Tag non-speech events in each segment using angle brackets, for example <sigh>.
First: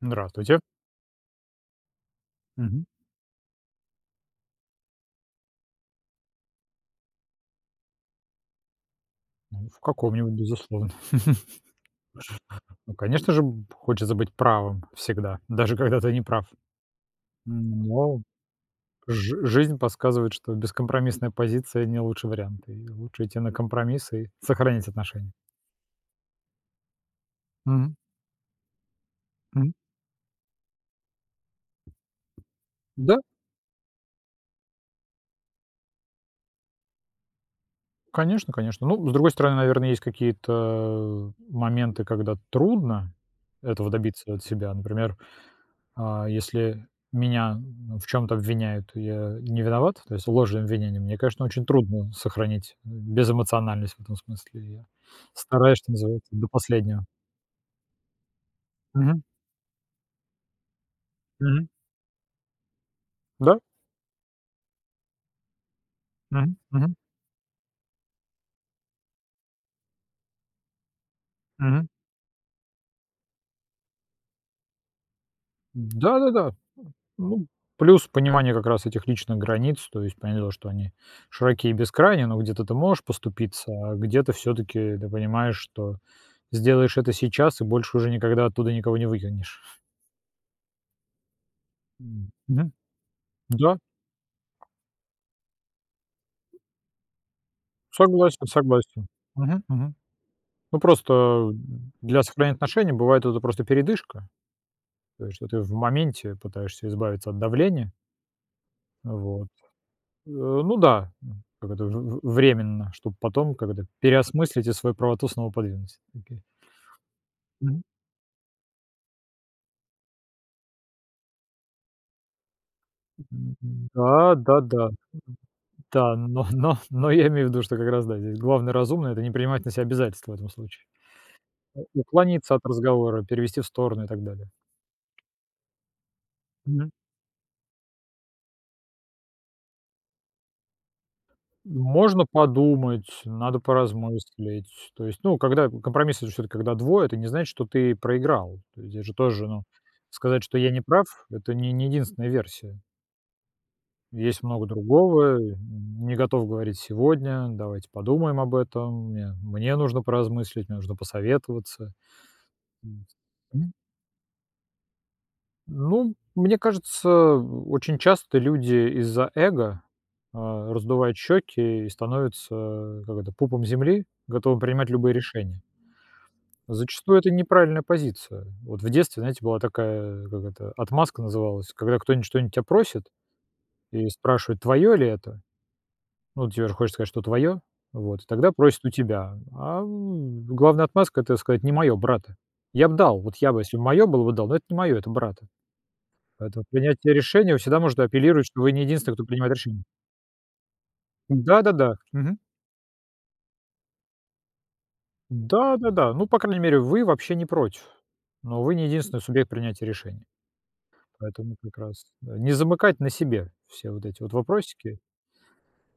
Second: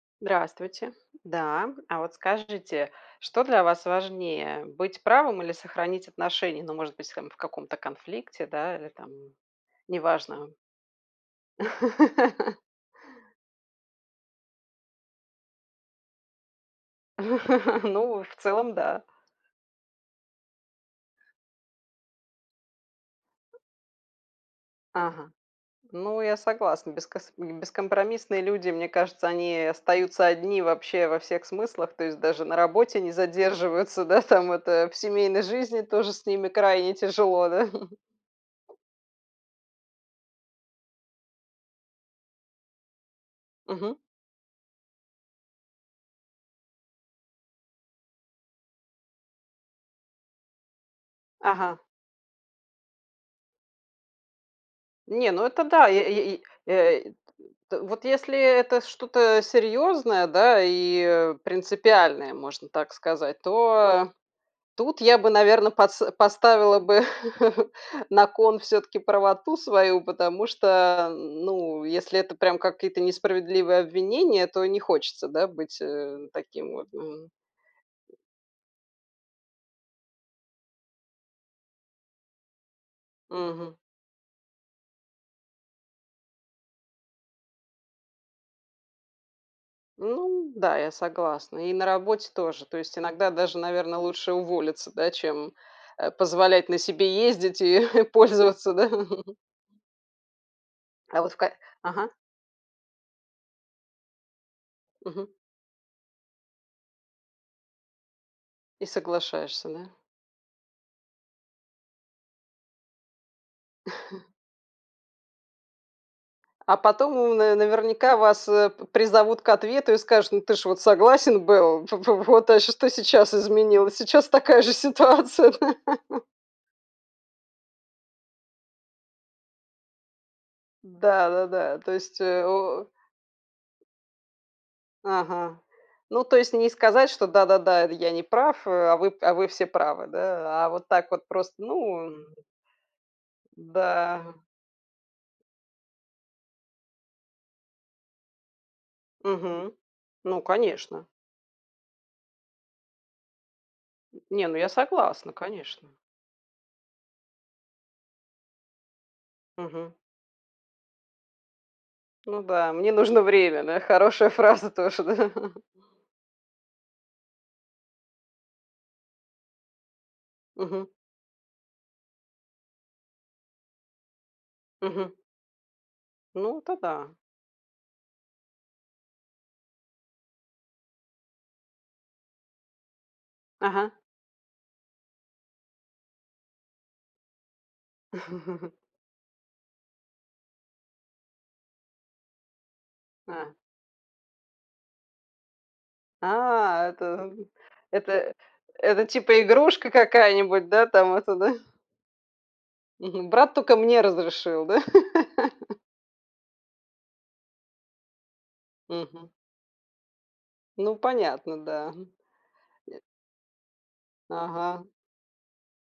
Здравствуйте. Здравствуйте. Да. А вот Мгм. скажите, что для вас важнее: быть правым или сохранить отношения? Ну, может быть, там, в каком-то конфликте, да, или там, Ну, в каком-нибудь неважно. безусловно. <laughs> <chuckles> Ну конечно же, б хочется быть правым всегда. Даже когда ты не прав. <laughs> М но Ну, в целом, да. жи жизнь подсказывает, что бескомпромиссная позиция- не лучший вариант. И лучше идти на компромисс и сохранить Ага. отношения. Ну, я согласна. Бескос м, Мгм. бескомпромиссные люди, мне кажется, они Мгм. остаются одни вообще во всех смыслах. То есть даже на работе не Да. задерживаются, да, там, это, в семейной жизни тоже с ними крайне тяжело, да? <chuckles> Конечно конечно. Ну, с другой стороны, наверно, есть какие-то моменты, когда трудно этого Мгм. добиться от себя. Например, а, если меня ну, в чём-то обвиняют, и я не виноват, то есть ложные обвинения, мне, конечно, очень Ага. трудно сохранить, э, безэмоциональность в этом смысле. Я Не, ну это стараюсь, да. что Е называется, е и, до э, последнего. т т вот если, э, это Мгм. что-то, а, серьезное, да, и, э, Мгм. принципиальное, можно так сказать, Да. то тут я бы, наверно, подс Мгм, поставила мгм. бы <chuckles> на кон всё-таки правоту свою, потому что, ну Мгм. если это прям какие-то несправедливые обвинения, то не хочется, да, быть, э, Да-да-да. Э, таким вот. Мгм. ну, плюс понимание как раз этих личных границ, то есть понятное дело, что они широки и бескрайний, но где-то ты можешь поступиться, Мгм. а где-то всё-таки ты понимаешь, что сделаешь это сейчас и больше уже никогда оттуда никого не выкинешь. <chuckles> Ну да. Я согласна. И на работе М, тоже. мгм. То есть иногда даже, Да. наверно, лучше уволиться, да, чем, э, позволять на себе ездить и и Согласен пользоваться, да? согласен. Мгм мгм. Ну, А вот в просто ка Ага. для сохранения отношений бывает это просто передышка. То Мгм. есть, что ты в моменте пытаешься избавиться от давления. И Вот. соглашаешься, да? Э, ну да. М, как это в в временно, чтоб потом, как это, <chuckles> переосмыслить и свою правоту снова подвинуть. Окей. А потом, ну, Мгм. наверняка вас, э, пр призовут к ответу и скажут: "Ну, ты ж вот согласен был? В в вот, а что сейчас М, м. изменилось? Сейчас Да да такая же да. ситуация". Да? Да, <laughs> но но но я имею в виду, что как раз да, здесь главное разумное- это не принимать на себя обязательств в этом случае. Да-да-да. Э, То есть, э, уклониться от о разговора, перевести в сторону и так далее. Ага. Ну, то есть не Мгм. сказать, что: "Да-да-да. Это я не прав, а. А вы уа вы все правы". Да? А вот так вот просто. Ну, м Можно подумать. Надо Да. поразмыслить. То есть, ну, когда, компромисс- это же всё-таки когда двое. Это не значит, что ты проиграл. То есть здесь же тоже, ну, Мгм. Ну, сказать, что я не конечно. прав- это не не единственная версия. Есть Не, ну, много я согласна, другого, н конечно. не готов говорить сегодня, давайте подумаем об этом, мне мне Мгм. нужно поразмыслить, мне нужно посоветоваться. Ну да, мне Вот. нужно время, Мгм. да? Хорошая фраза тоже, да? Ну, мне кажется, о очень часто люди из-за эго, а, Мгм. раздувают щёки и становятся, как это, пупом земли, готовы принимать Мгм. любые решения. Ну, это да. Зачастую это неправильная позиция. Вот в детстве, знаете, была такая, как это, отмазка называлась, когда кто-нибудь что-нибудь тебя просит Ага. и спрашивает: "Твоё ли это?" Ну, тебе же хочется сказать, что твоё, вот, тогда <chuckles> просят у тебя. Ам, главная отмазка- это сказать: "Не моё, брата". Я б дал, вот я А. бы, если моё было бы, дал, но это не моё, это брата. Поэтому А, это принятие н решения- всегда можно это апеллировать, что вы не это, единственный, кто типа, принимает решения. игрушка какая-нибудь, да там, это, да? Да-да-да. Мгм. Мгм, брат только мне разрешил, да? <laughs> Да-да-да, ну, по крайней мере, вы вообще не против, но вы не единственный Мгм. субъект принятия решения. Ну, Поэтому понятно, да, прекрас м. не замыкать Нет. на себе все вот эти вот Ага. вопросики,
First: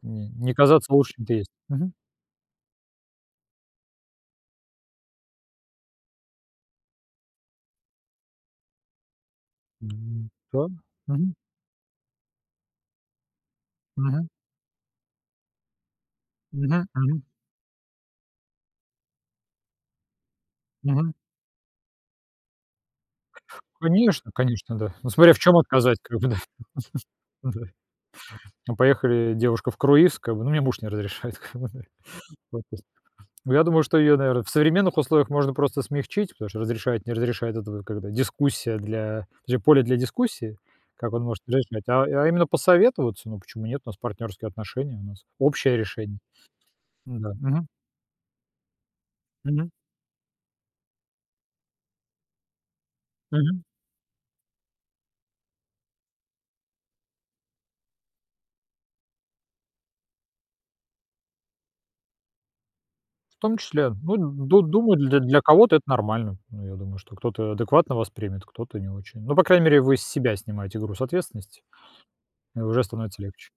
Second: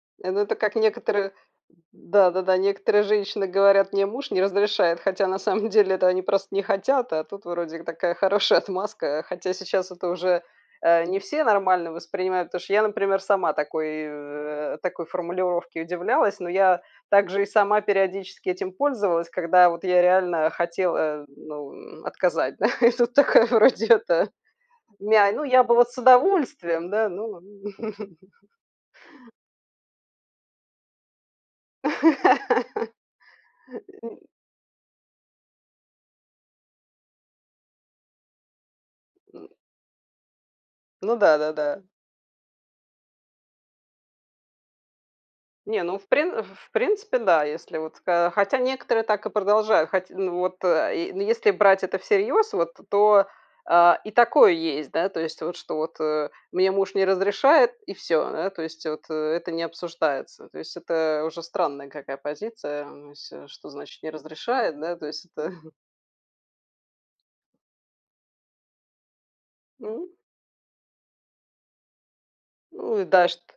не Ну, не это как казаться лучше, чем некоторые, ты есть. Мгм. да-да-да, некоторые женщины говорят: "Мне муж не разрешает". Хотя на самом деле, это они просто не хотят, а тут вроде такая хорошая отмазка, хотя сейчас это М. уже, Да. э, не Мгм. все нормально воспринимают, потому что я, например, сама такой, Мгм. э, такой формулировке удивлялась, ну я Мгм мгм. так же и сама периодически этим пользовалась, когда вот я реально Мгм. хотела, э, ну, м, отказать, да? И тут такая, вроде это. Конечно конечно, да. Ну, Мя смотря в ну, чём я бы вот отказать, с как бы да. удовольствием, да, ну. <chuckles> Да. <chuckles> Ну, поехали девушка в круиз, как бы, ну: "Мне муж не разрешает", ка му ны <laughs> в отпуск. Н Ну, я думаю, что её, наверное, в современных условиях можно просто смягчить, потому что "разрешает, не разрешает"- это когда дискуссия для М джа поле для дискуссии, как Ну он может не да-да-да. разрешать, а а именно посоветоваться. Ну, почему нет, у нас партнёрские отношения, у нас общее Не, ну в решение. прин в в принципе Н-да, да, мгм. если вот, хо хотя некоторые так и Мгм. продолжают, хоть, ну, вот э и, ну если брать это всерьёз, вот, то Мгм. а и такое есть, да, то есть, вот, что вот, э, мне муж не разрешает и всё, да, то есть вот это не обсуждается. То есть это уже странная какая позиция. Ну В если, том что числе, значит "не ну, ду разрешает"? Да, думаю, то для есть для это. кого-то это нормально. Ну, я думаю, что кто-то адекватно воспримет, кто-то не очень. Но, по крайней мере, вы с Ну. себя снимаете груз ответственности, и уже Ну и становится да, чт легче.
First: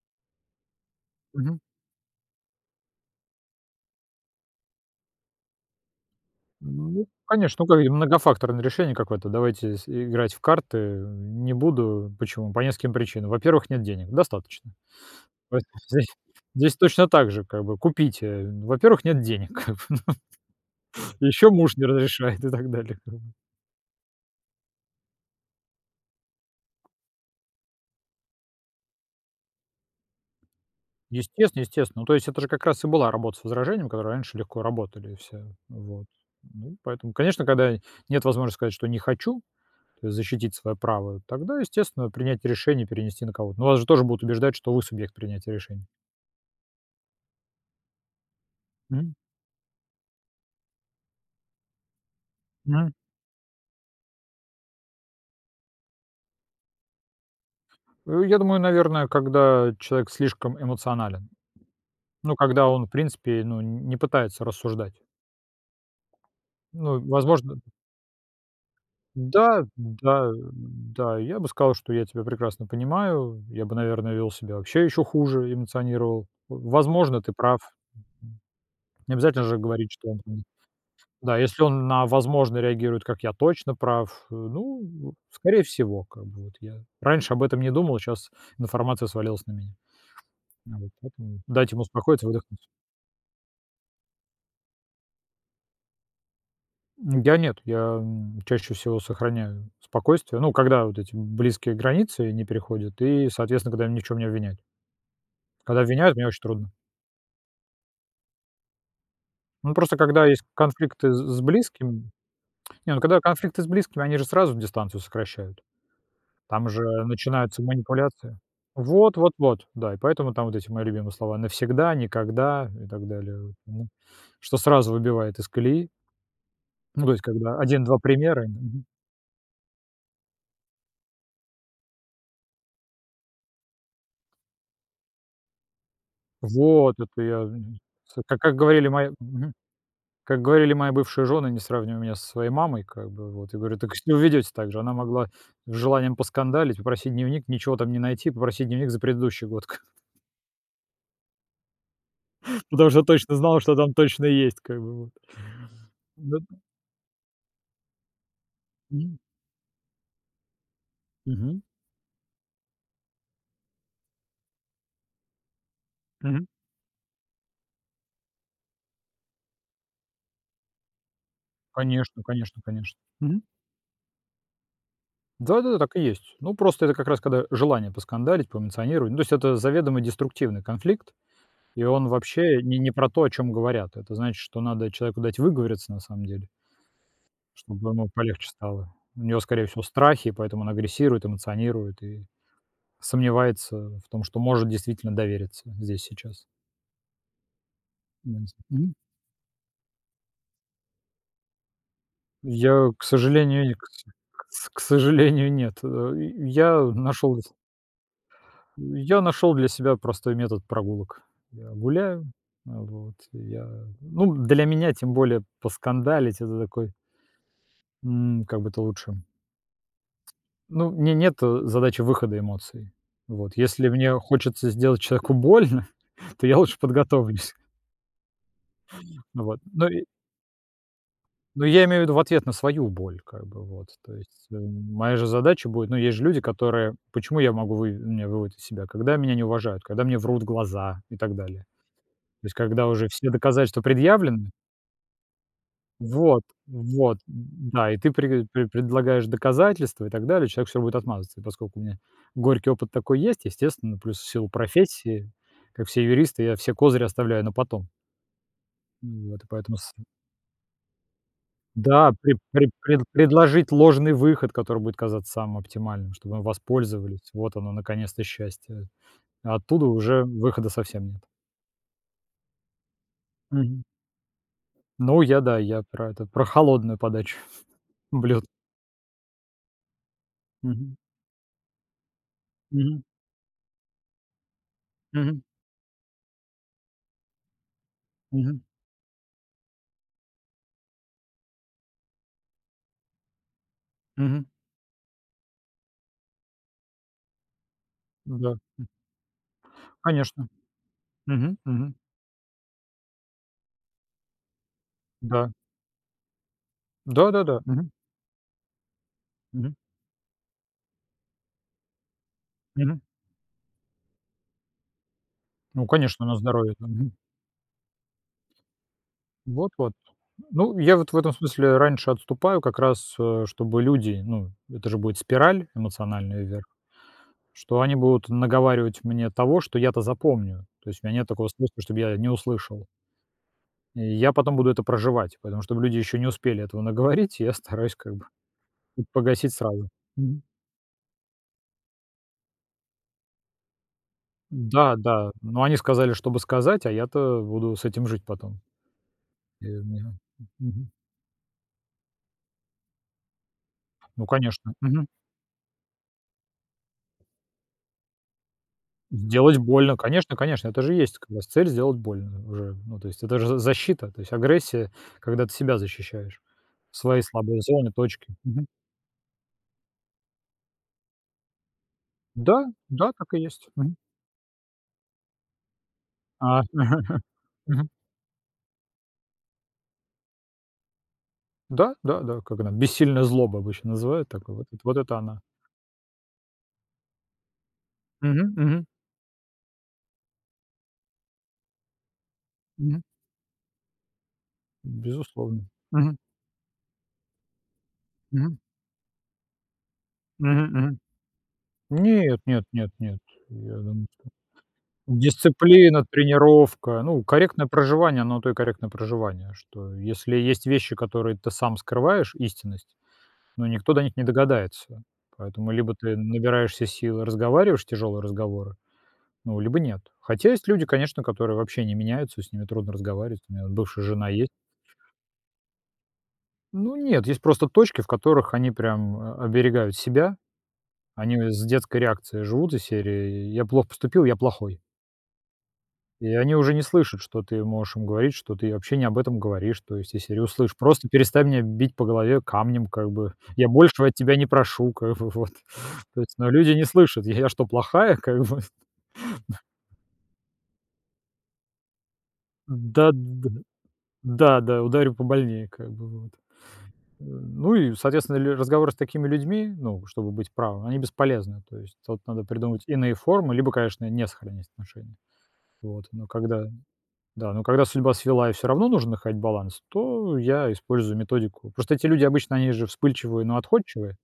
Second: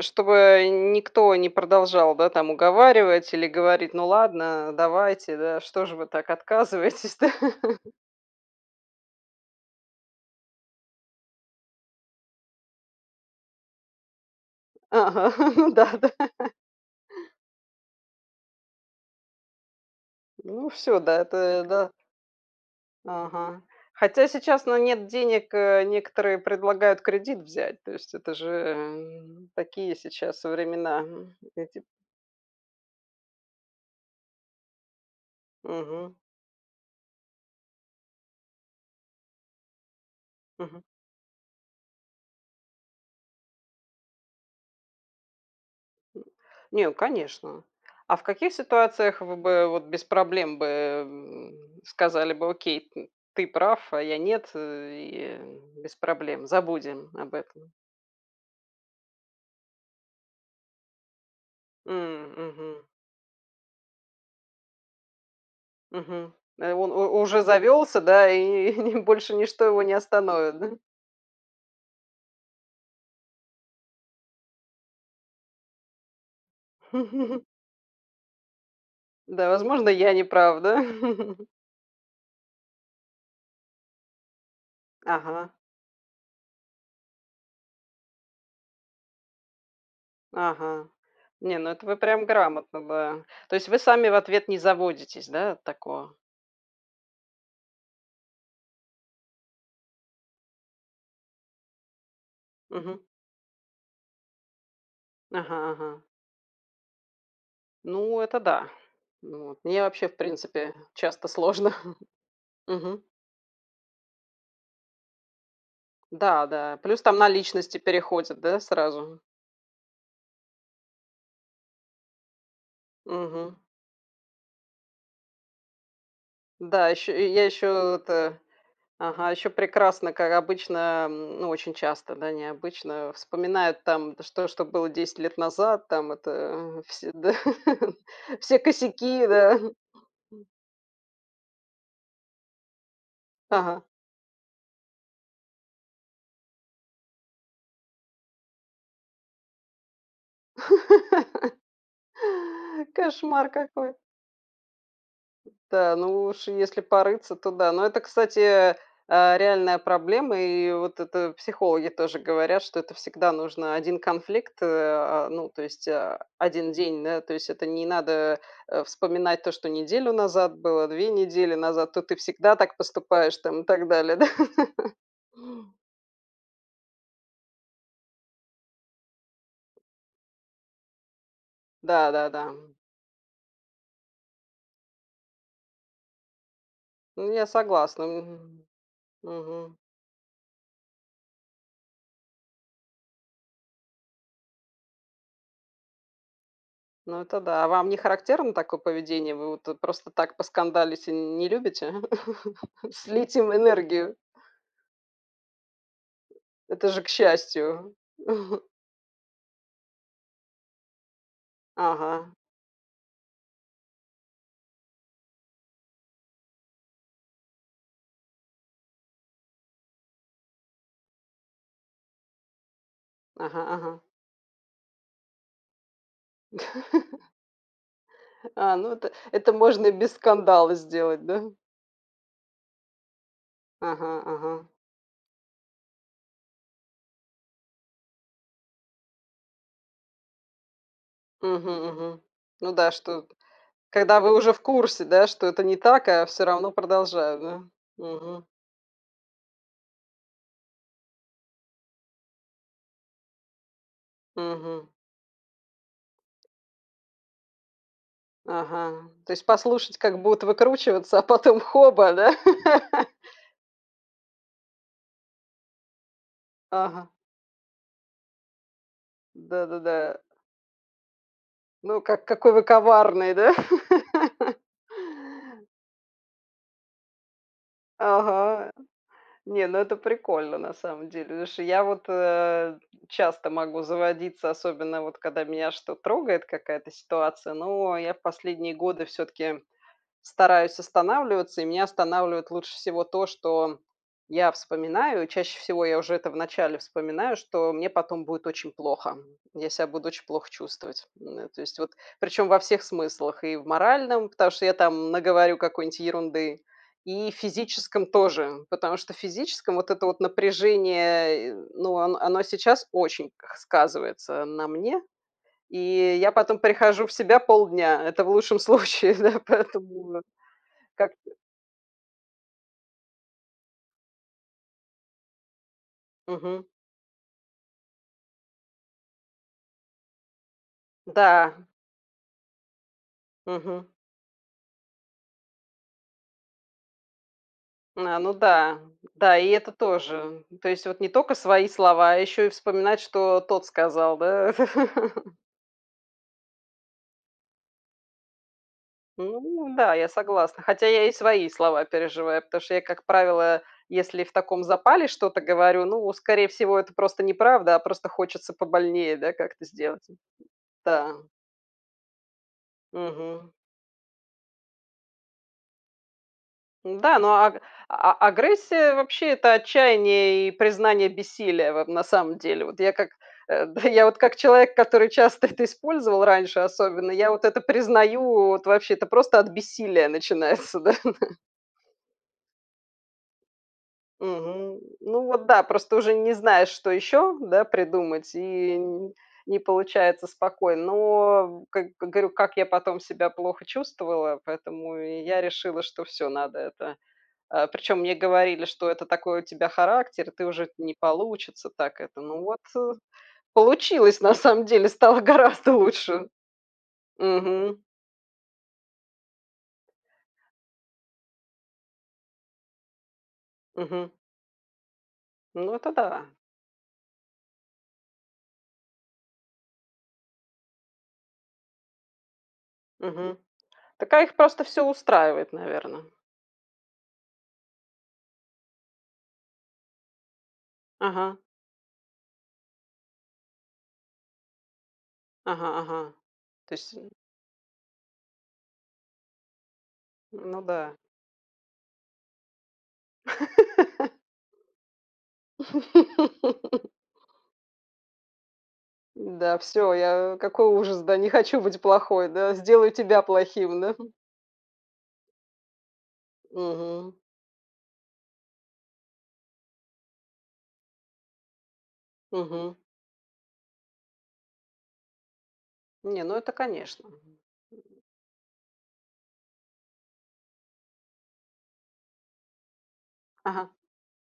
чтобы н никто не Мгм. продолжал, да, там, уговаривать или говорить: "Ну ладно, давайте, да, что же вы так Ну, отказываетесь, да?" конечно, такое <laughs> многофакторное решение какое-то, давайте с играть в карты, не буду. Почему? По нескольким причинам. Во-первых, нет денег. Достаточно. Ага. Вот Ну здесь да-да. здесь точно так же, как бы, купите. Во-первых, нет денег, как бы вот. Ну всё, да, это, Ещё ль муж не да. разрешает и так далее, да. Ага, хотя сейчас, ну, нет денег, э, некоторые предлагают кредит взять, то есть это же, м, такие сейчас времена, м, Естественно кредит естественно. Ну, то есть, это же как раз и была работа с возражением, которые раньше легко работали все, ну вот. Мгм. Ну, поэтому, конечно, когда нет возможности сказать, что не хочу, то есть защитить своё Мгм. право, тогда, естественно, принять решение и перенести на кого-то. Ну, вас же тоже будут убеждать, что вы субъект принятия решений. М. Не, ну конечно. А в каких Мгм. ситуациях вы бы, вот, без проблем бы, м, сказали бы: "Окей, Мгм. м, ты прав, а я нет", э и, м, без проблем, забудем об этом? Э, я думаю, наверно, когда человек слишком эмоционален. М, Ну, когда мгм. он, в принципе, ну, н не пытается рассуждать. Мгм. Э, он Ну и, у уже возможно завёлся, да, и и больше ничто Да, его не да, остановит, да? да. Я бы сказал, что я тебя прекрасно понимаю. Я бы, наверное, вёл себя вообще ещё хуже, эмоционировал. Возможно, ты <chuckles> прав. Необязательно Да, же возможно, говорить, что я он там неправ, да? да, <chuckles> если он на "возможно" реагирует как: "Я точно прав", э, ну, Ага. скорее всего, как бы вот я раньше об этом не думал, а щас информация свалилась на меня. Ага. Вот. Поэтому Не, ну дайте ему это вы успокоиться, прям выдохнуть. грамотно, да. То есть вы сами в ответ не заводитесь, да, от такого? Я нет, я, м, чаще всего сохраняю спокойствие, ну, когда вот эти близкие границы не переходят Мгм. и, соответственно, когда меня ни в чём не обвиняют. Ага, Когда ага. обвиняют, мне очень трудно. Ну, это да. Ну, вот Ну, мне просто, вообще, в когда есть принципе, конфликты часто с с сложно. близким. Не, ну, Мгм. когда конфликты с близкими, они же сразу дистанцию сокращают. Да, Там да, же плюс там на начинаются личности манипуляции. переходит, да, Вот сразу? вот вот, да, и поэтому там вот эти мои любимые слова: навсегда, никогда и так далее, вот, Мгм. м. Что сразу выбивает из колеи. Да, Ну, ещё, то есть, я когда один ещё два это примера, мгм ага, ещё прекрасно, как обычно, м, ну, очень часто, да, не обычно вспоминают там что что было 10 лет назад. Там это, мгм, вот, все <laughs> это да, я, мгм. С ка как все говорили мои косяки, мгм. да. Как говорили мои бывшие жены: "Не сравнивай меня со своей мамой", как бы вот. Я говорю: Ага. "Так вы себя ведёте так же". Она могла с желанием поскандалить, попросить дневник, ничего там не найти, попросить дневник за предыдущий год к <laughs> Потому что точно Кошмар знал, что там какой. точно есть как бы вот. Да, да. Да, ну Да уж если порыться, то да. Но это, кстати, Мгм. а, реальная проблема. И вот это Мгм. психологи тоже говорят, что это всегда нужно 1 конфликт, а, ну то есть, а, Мгм. 1 день, да. То есть это не надо, э, вспоминать то, что неделю назад было, 2 недели назад, то ты Конечно, всегда конечно, так конечно, поступаешь мгм. там и так далее, да. <laughs> Да-да-да, так и есть. Ну, просто это как раз когда желание поскандалить, поэмоционировать. Ну, то есть это заведомо деструктивный конфликт, и он Да, да, да, вообще м. не не про то, о чём говорят. Это значит, что надо человеку дать выговориться на самом деле Ну, я чтобы согласна, ему полегче мгм. стало. У него, скорее Мгм. всего, страхи, поэтому он агрессирует, эмоционирует и сомневается в том, что может действительно довериться здесь и сейчас. Ну, это да. А вам не характерно Ясно, такое мгм. поведение, вы вот, э, просто так поскандалить, э, не любите? <chuckles> Я, к Слить им сожалению и кс энергию. кс к сожалению, нет, э. Я, Это э, же к нашёл с счастью. я нашёл для себя простой метод прогулок. Я гуляю, Ага. а, вот. Я, ну, для меня, тем более поскандалить, это такой М, как бы это лучше ну, у меня нет, э, задачи выхода эмоций. Вот. Ага, Если ага. мне хочется сделать человеку больно, то я лучше <chuckles> подготовлюсь. А, ну, это Ну это вот. Но можно и и без скандала сделать, да? Ну, я имею в виду в ответ на свою боль, как бы, вот. То Ага, есть, э, ага. моя же задача будет ну, есть же люди, которые почему я могу вы меня выводят из себя? Когда меня не уважают, когда мне врут в глаза и так далее. Мгм, мгм. То есть Ну когда да, уже что все доказательства когда вы предъявлены уже в курсе, да, что это не так, а Вот всё равно вот, продолжаю, да? да. И ты Мгм. прег пре предлагаешь доказательства и так далее, а человек всё будет отмазываться. Поскоку у меня горький опыт такой есть, естественно, плюс в силу Мгм. профессии, как все юристы, я все козыри оставляю на потом. Ага. То Вот есть и поэтому с послушать, как будут выкручиваться, а потом Да, хоба, да? пре пре пред <laughs> предложить ложный выход, который будет казаться самым оптимальным, чтоб им Ага. воспользовались, вот оно, наконец-то счастье. А оттуда Да-да-да. уже выхода совсем нет. Ну, ка какой вы коварный, да. Мгм. <laughs> Ну, я, да, я про это, про холодную подачу блюд. Ага. Не, ну это прикольно, на Мгм. самом деле. Потому что я вот, э, Мгм. часто могу заводиться, особенно вот Мгм. когда меня что трогает, какая-то ситуация. Но я в Мгм. последние годы всё-таки стараюсь останавливаться. И меня останавливает лучше всего то, что Мгм. я вспоминаю. Чаще всего я уже это вначале вспоминаю, что мне потом Ну будет да, очень м. плохо. Я ся буду оч Конечно. плохо чувствовать. Да, Мгм, то есть вот. мгм. Причем во всех смыслах: и в моральном, потому что я там Да. наговорю какой-нибудь ерунды, и в Да-да-да, мгм. физическом тоже, потому что в Мгм. физическом вот это вот напряжение, э, ну, он оно сейчас Мгм. очень сказывается на мне, Ну, и конечно, я на потом здоровье, да, прихожу в мгм. себя полдня. Это в лучшем случае, да. Вот, вот. Поэтому, э, Ну, я вот в этом как-то смысле раньше отступаю как раз, а, чтобы люди ну, это же будет спираль эмоциональная Мгм. вверх. Что они будут наговаривать мне того, что я-то запомню. То есть у меня нет такого Да. способа, чтоб я не услышал. Мгм. И я потом буду это проживать. Поэтому, чтобы люди ещё не успели этого наговорить, я стараюсь как А, бы, ну да, м, да и погасить это сразу, мгм. тоже. То есть вот не то тока свои слова, а ещё и вспоминать, что тот сказал, да? Да, да, <laughs> но они сказали, чтобы сказать, а я-то буду с этим жить потом. И Ну у да, я меня согласна, хотя мгм. я и свои слова переживаю. Потому что я, как правило, если Ну, в таком конечно. Мгм. запале что-то говорю, ну, скорее всего, это просто неправда, а просто хочется побольнее да Сделать как-то больно, сделать и конечно конечно. Это же и да. есть как раз цель сделать больно уже. Ну, то есть это же Мгм. за защита. То есть агрессия, когда ты себя защищаешь, Да, свои ну, аг слабые зоны, а точки. Мгм. агрессия вообще- это отчаянье и признание бессилия, вот, на самом Да, деле. Вот я как да, так и есть, да, мгм. я вот как человек, который часто это использовал раньше, А, особенно, <laughs> я вот это мгм. признаю. Вот вообще это просто от бессилия начинается, да. Да, да, да, как она бессильная злоба, обычно называют так, вот Мгм. вот это Ну она. вот, да, просто уже не знаешь, что ещё, да, придумать, Мгм, и мгм. н не получается спокойно. Но, как говорю, как я потом Мгм. себя плохо чувствовала, поэтому я Безусловно. решила, что Мгм. всё, надо это, а. Причём мне Мгм. говорили, что это такой у тебя характер, и ты Мгм, уже не мгм. получится так это. Нет, Ну вот, нет, нет, э, нет. Я думаю, получилось, что на самом деле, стало гораздо дисциплина, лучше. тренировка. Ну, корректное Мгм. проживание- оно на то и корректное проживание, что, если есть вещи, которые ты сам скрываешь, истинность, но никто до Мгм. них не догадается. Поэтому Ну, это либо ты да. набираешься сил и разговариваешь тяжёлые разговоры, ну, либо нет. Хотя есть люди, конечно, которые вообще не меняются, и с ними трудно Мгм. разговаривать. У меня вот бывшая Так, а жена их есть. просто всё устраивает, наверно. Ну, нет. Есть просто точки, в которых они прям о оберегают себя. Они, Ага. э, с детской реакцией живут из серии: "Я плохо поступил, я плохой". Ага ага, И они то уже не есть, м слышат, что ты можешь им говорить, что ты вообще не об этом говоришь, то есть из серии: Ну "Услышь. да. Просто перестань меня бить по голове камнем, как бы, я большего от <laughs> тебя не прошу, как бы, вот". То есть, но люди не <laughs> слышат: "Я я что, плохая, как бы?" <chuckles> Да, всё, я какой ужас, да! Не хочу быть плохой, да, сделаю Да тебя да плохим, да. да да ударю побольнее, как бы вот. Мгм. Э, ну и, соответственно, ли разговоры с такими людьми, ну, чтобы быть правыми, они бесполезны. То есть тут надо Мгм. придумать иные формы, либо, конечно, не сохранять отношения. Вот. Не, Но ну, это, когда конечно, мгм. да, но когда судьба свела и всё равно нужно находить баланс, то я использую методику. Просто эти люди обычно, они же вспыльчивые, но Ага. отходчивые.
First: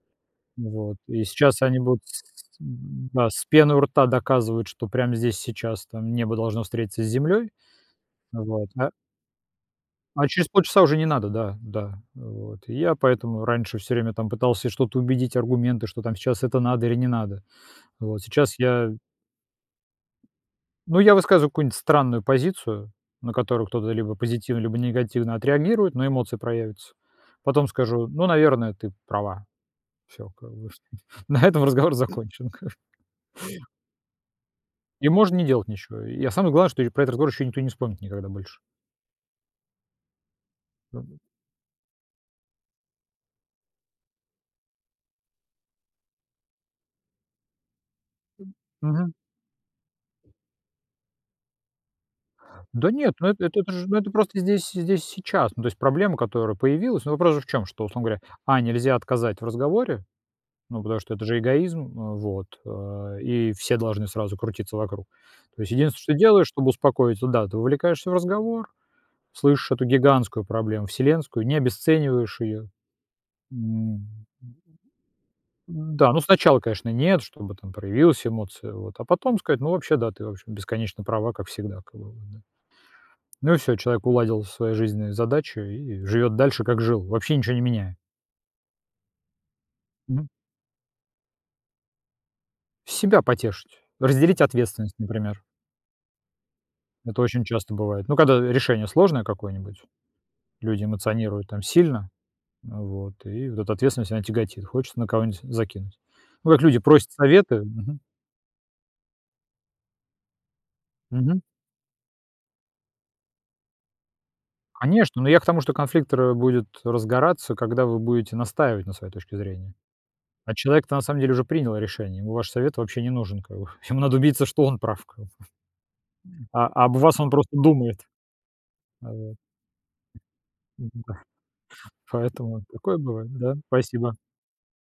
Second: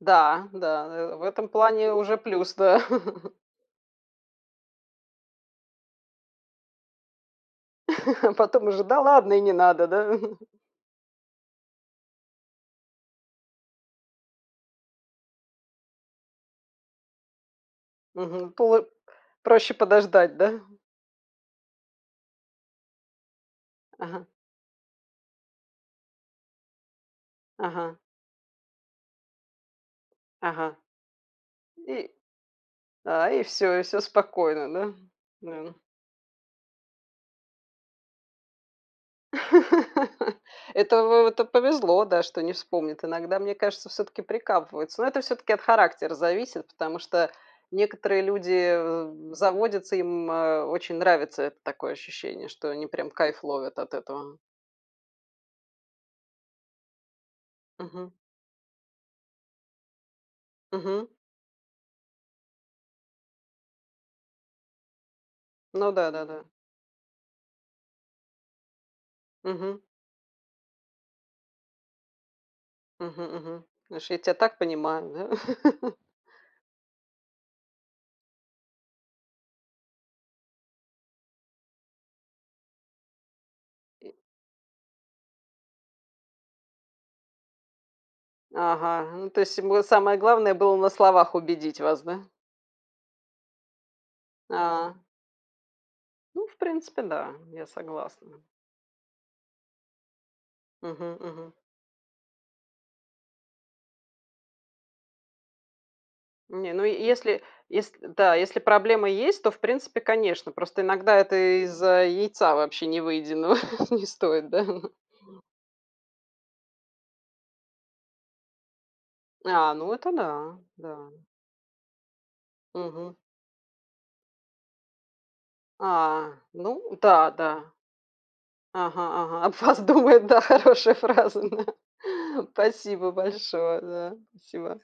Да, Ну да, вот на в и этом сейчас они плане будут уже с плюс, с да. м-да, <chuckles> с пеной у рта доказывать, что прямо здесь и сейчас там небо должно встретиться с землей, <chuckles> А потом вот, уже: а "Да ладно, и не надо, да". А <chuckles> через полчаса уже не надо, да, да, вот. И я поэтому раньше всё время там пытался что-то убедить, аргументы, что там сейчас это надо или не надо, вот. Мгм, Сейчас пол я проще подождать, да. Ну, я высказываю какую-нибудь странную позицию, на которую кто-то либо Ага. позитивно, либо негативно отреагирует, но эмоции проявятся. Потом Ага. скажу: "Ну, наверное, ты права". Всё, как бы. Ага. На этом разговор И закончен как бы. а и всё, и всё спокойно, да. И можно не делать Да. ничего. И, а, самое главное, что про этот разговор ещё никто не вспомнит никогда больше. <laughs> Это Мгм. в это повезло, да, что не вспомнит. Иногда, мне кажется, все-таки прикапываются. Но это все-таки от характера зависит, потому что некоторые М люди, а, мгм. заводятся, им, а, очень нравится, это такое ощущение, что они Да прям нет, ну эт кайф эт это ловят же, от ну, это этого. просто здесь здесь и сейчас. Ну то есть проблема, которая появилась, ну, вопрос же в чём, что, условно Мгм. говоря, А- нельзя отказать в разговоре, ну потому Мгм. что это же эгоизм, э, вот, э, и все должны сразу крутиться вокруг. То есть Ну единственное, что да-да-да. делаешь, чтобы успокоить, да, ты вовлекаешься в разговор, слышишь Мгм. эту гигантскую проблему вселенскую, не обесцениваешь ее. Мгм мгм. М, м, Слушай, я тебя так понимаю, да. <laughs> м-да, ну, сначала, конечно, нет, чтобы там проявилась эмоция, вот, а потом сказать: "Ну, вообще, да, ты вообще бесконечно права, как всегда, как бы, вот, да". Ну, всё, человек И. уладил свои жизненные задачи и живёт дальше, как жил, вообще ничё не меняя. Ага, ну, то есть ему самое Мгм. главное было на словах убедить вас, да. Себя потешить, разделить ответственность, А. например. Ну, в принципе, Это да, очень я часто бывает, ну, когда согласна. решение сложное какое-нибудь, люди Мгм эмоционируют мгм. там сильно, вот, и вот эта ответственность, она тяготит. Хочется на кого-нибудь закинуть. Ну, как Не, люди ну, е просят если советы, мгм. если да. Если проблемы есть, то, в принципе, конечно. Просто иногда Мгм. это из-за яйца вообще невыеденного <chuckles> не стоит, да. Конечно, но я к тому, что конфликт ра будет разгораться, когда вы будете настаивать на своей точке А, зрения. ну, это А да, человек-то на да. самом деле уже принял решение, ему ваш совет вообще не Мгм. нужен как бы. Ему надо убедиться, что он прав как бы. А, М, а об ну вас да, он просто да думает. Ага Вот. ага, об вас думают, да, хорошая М-да. фраза, да. Поэтому такое Спасибо бывает, да. большое, Спасибо. да. Спасибо.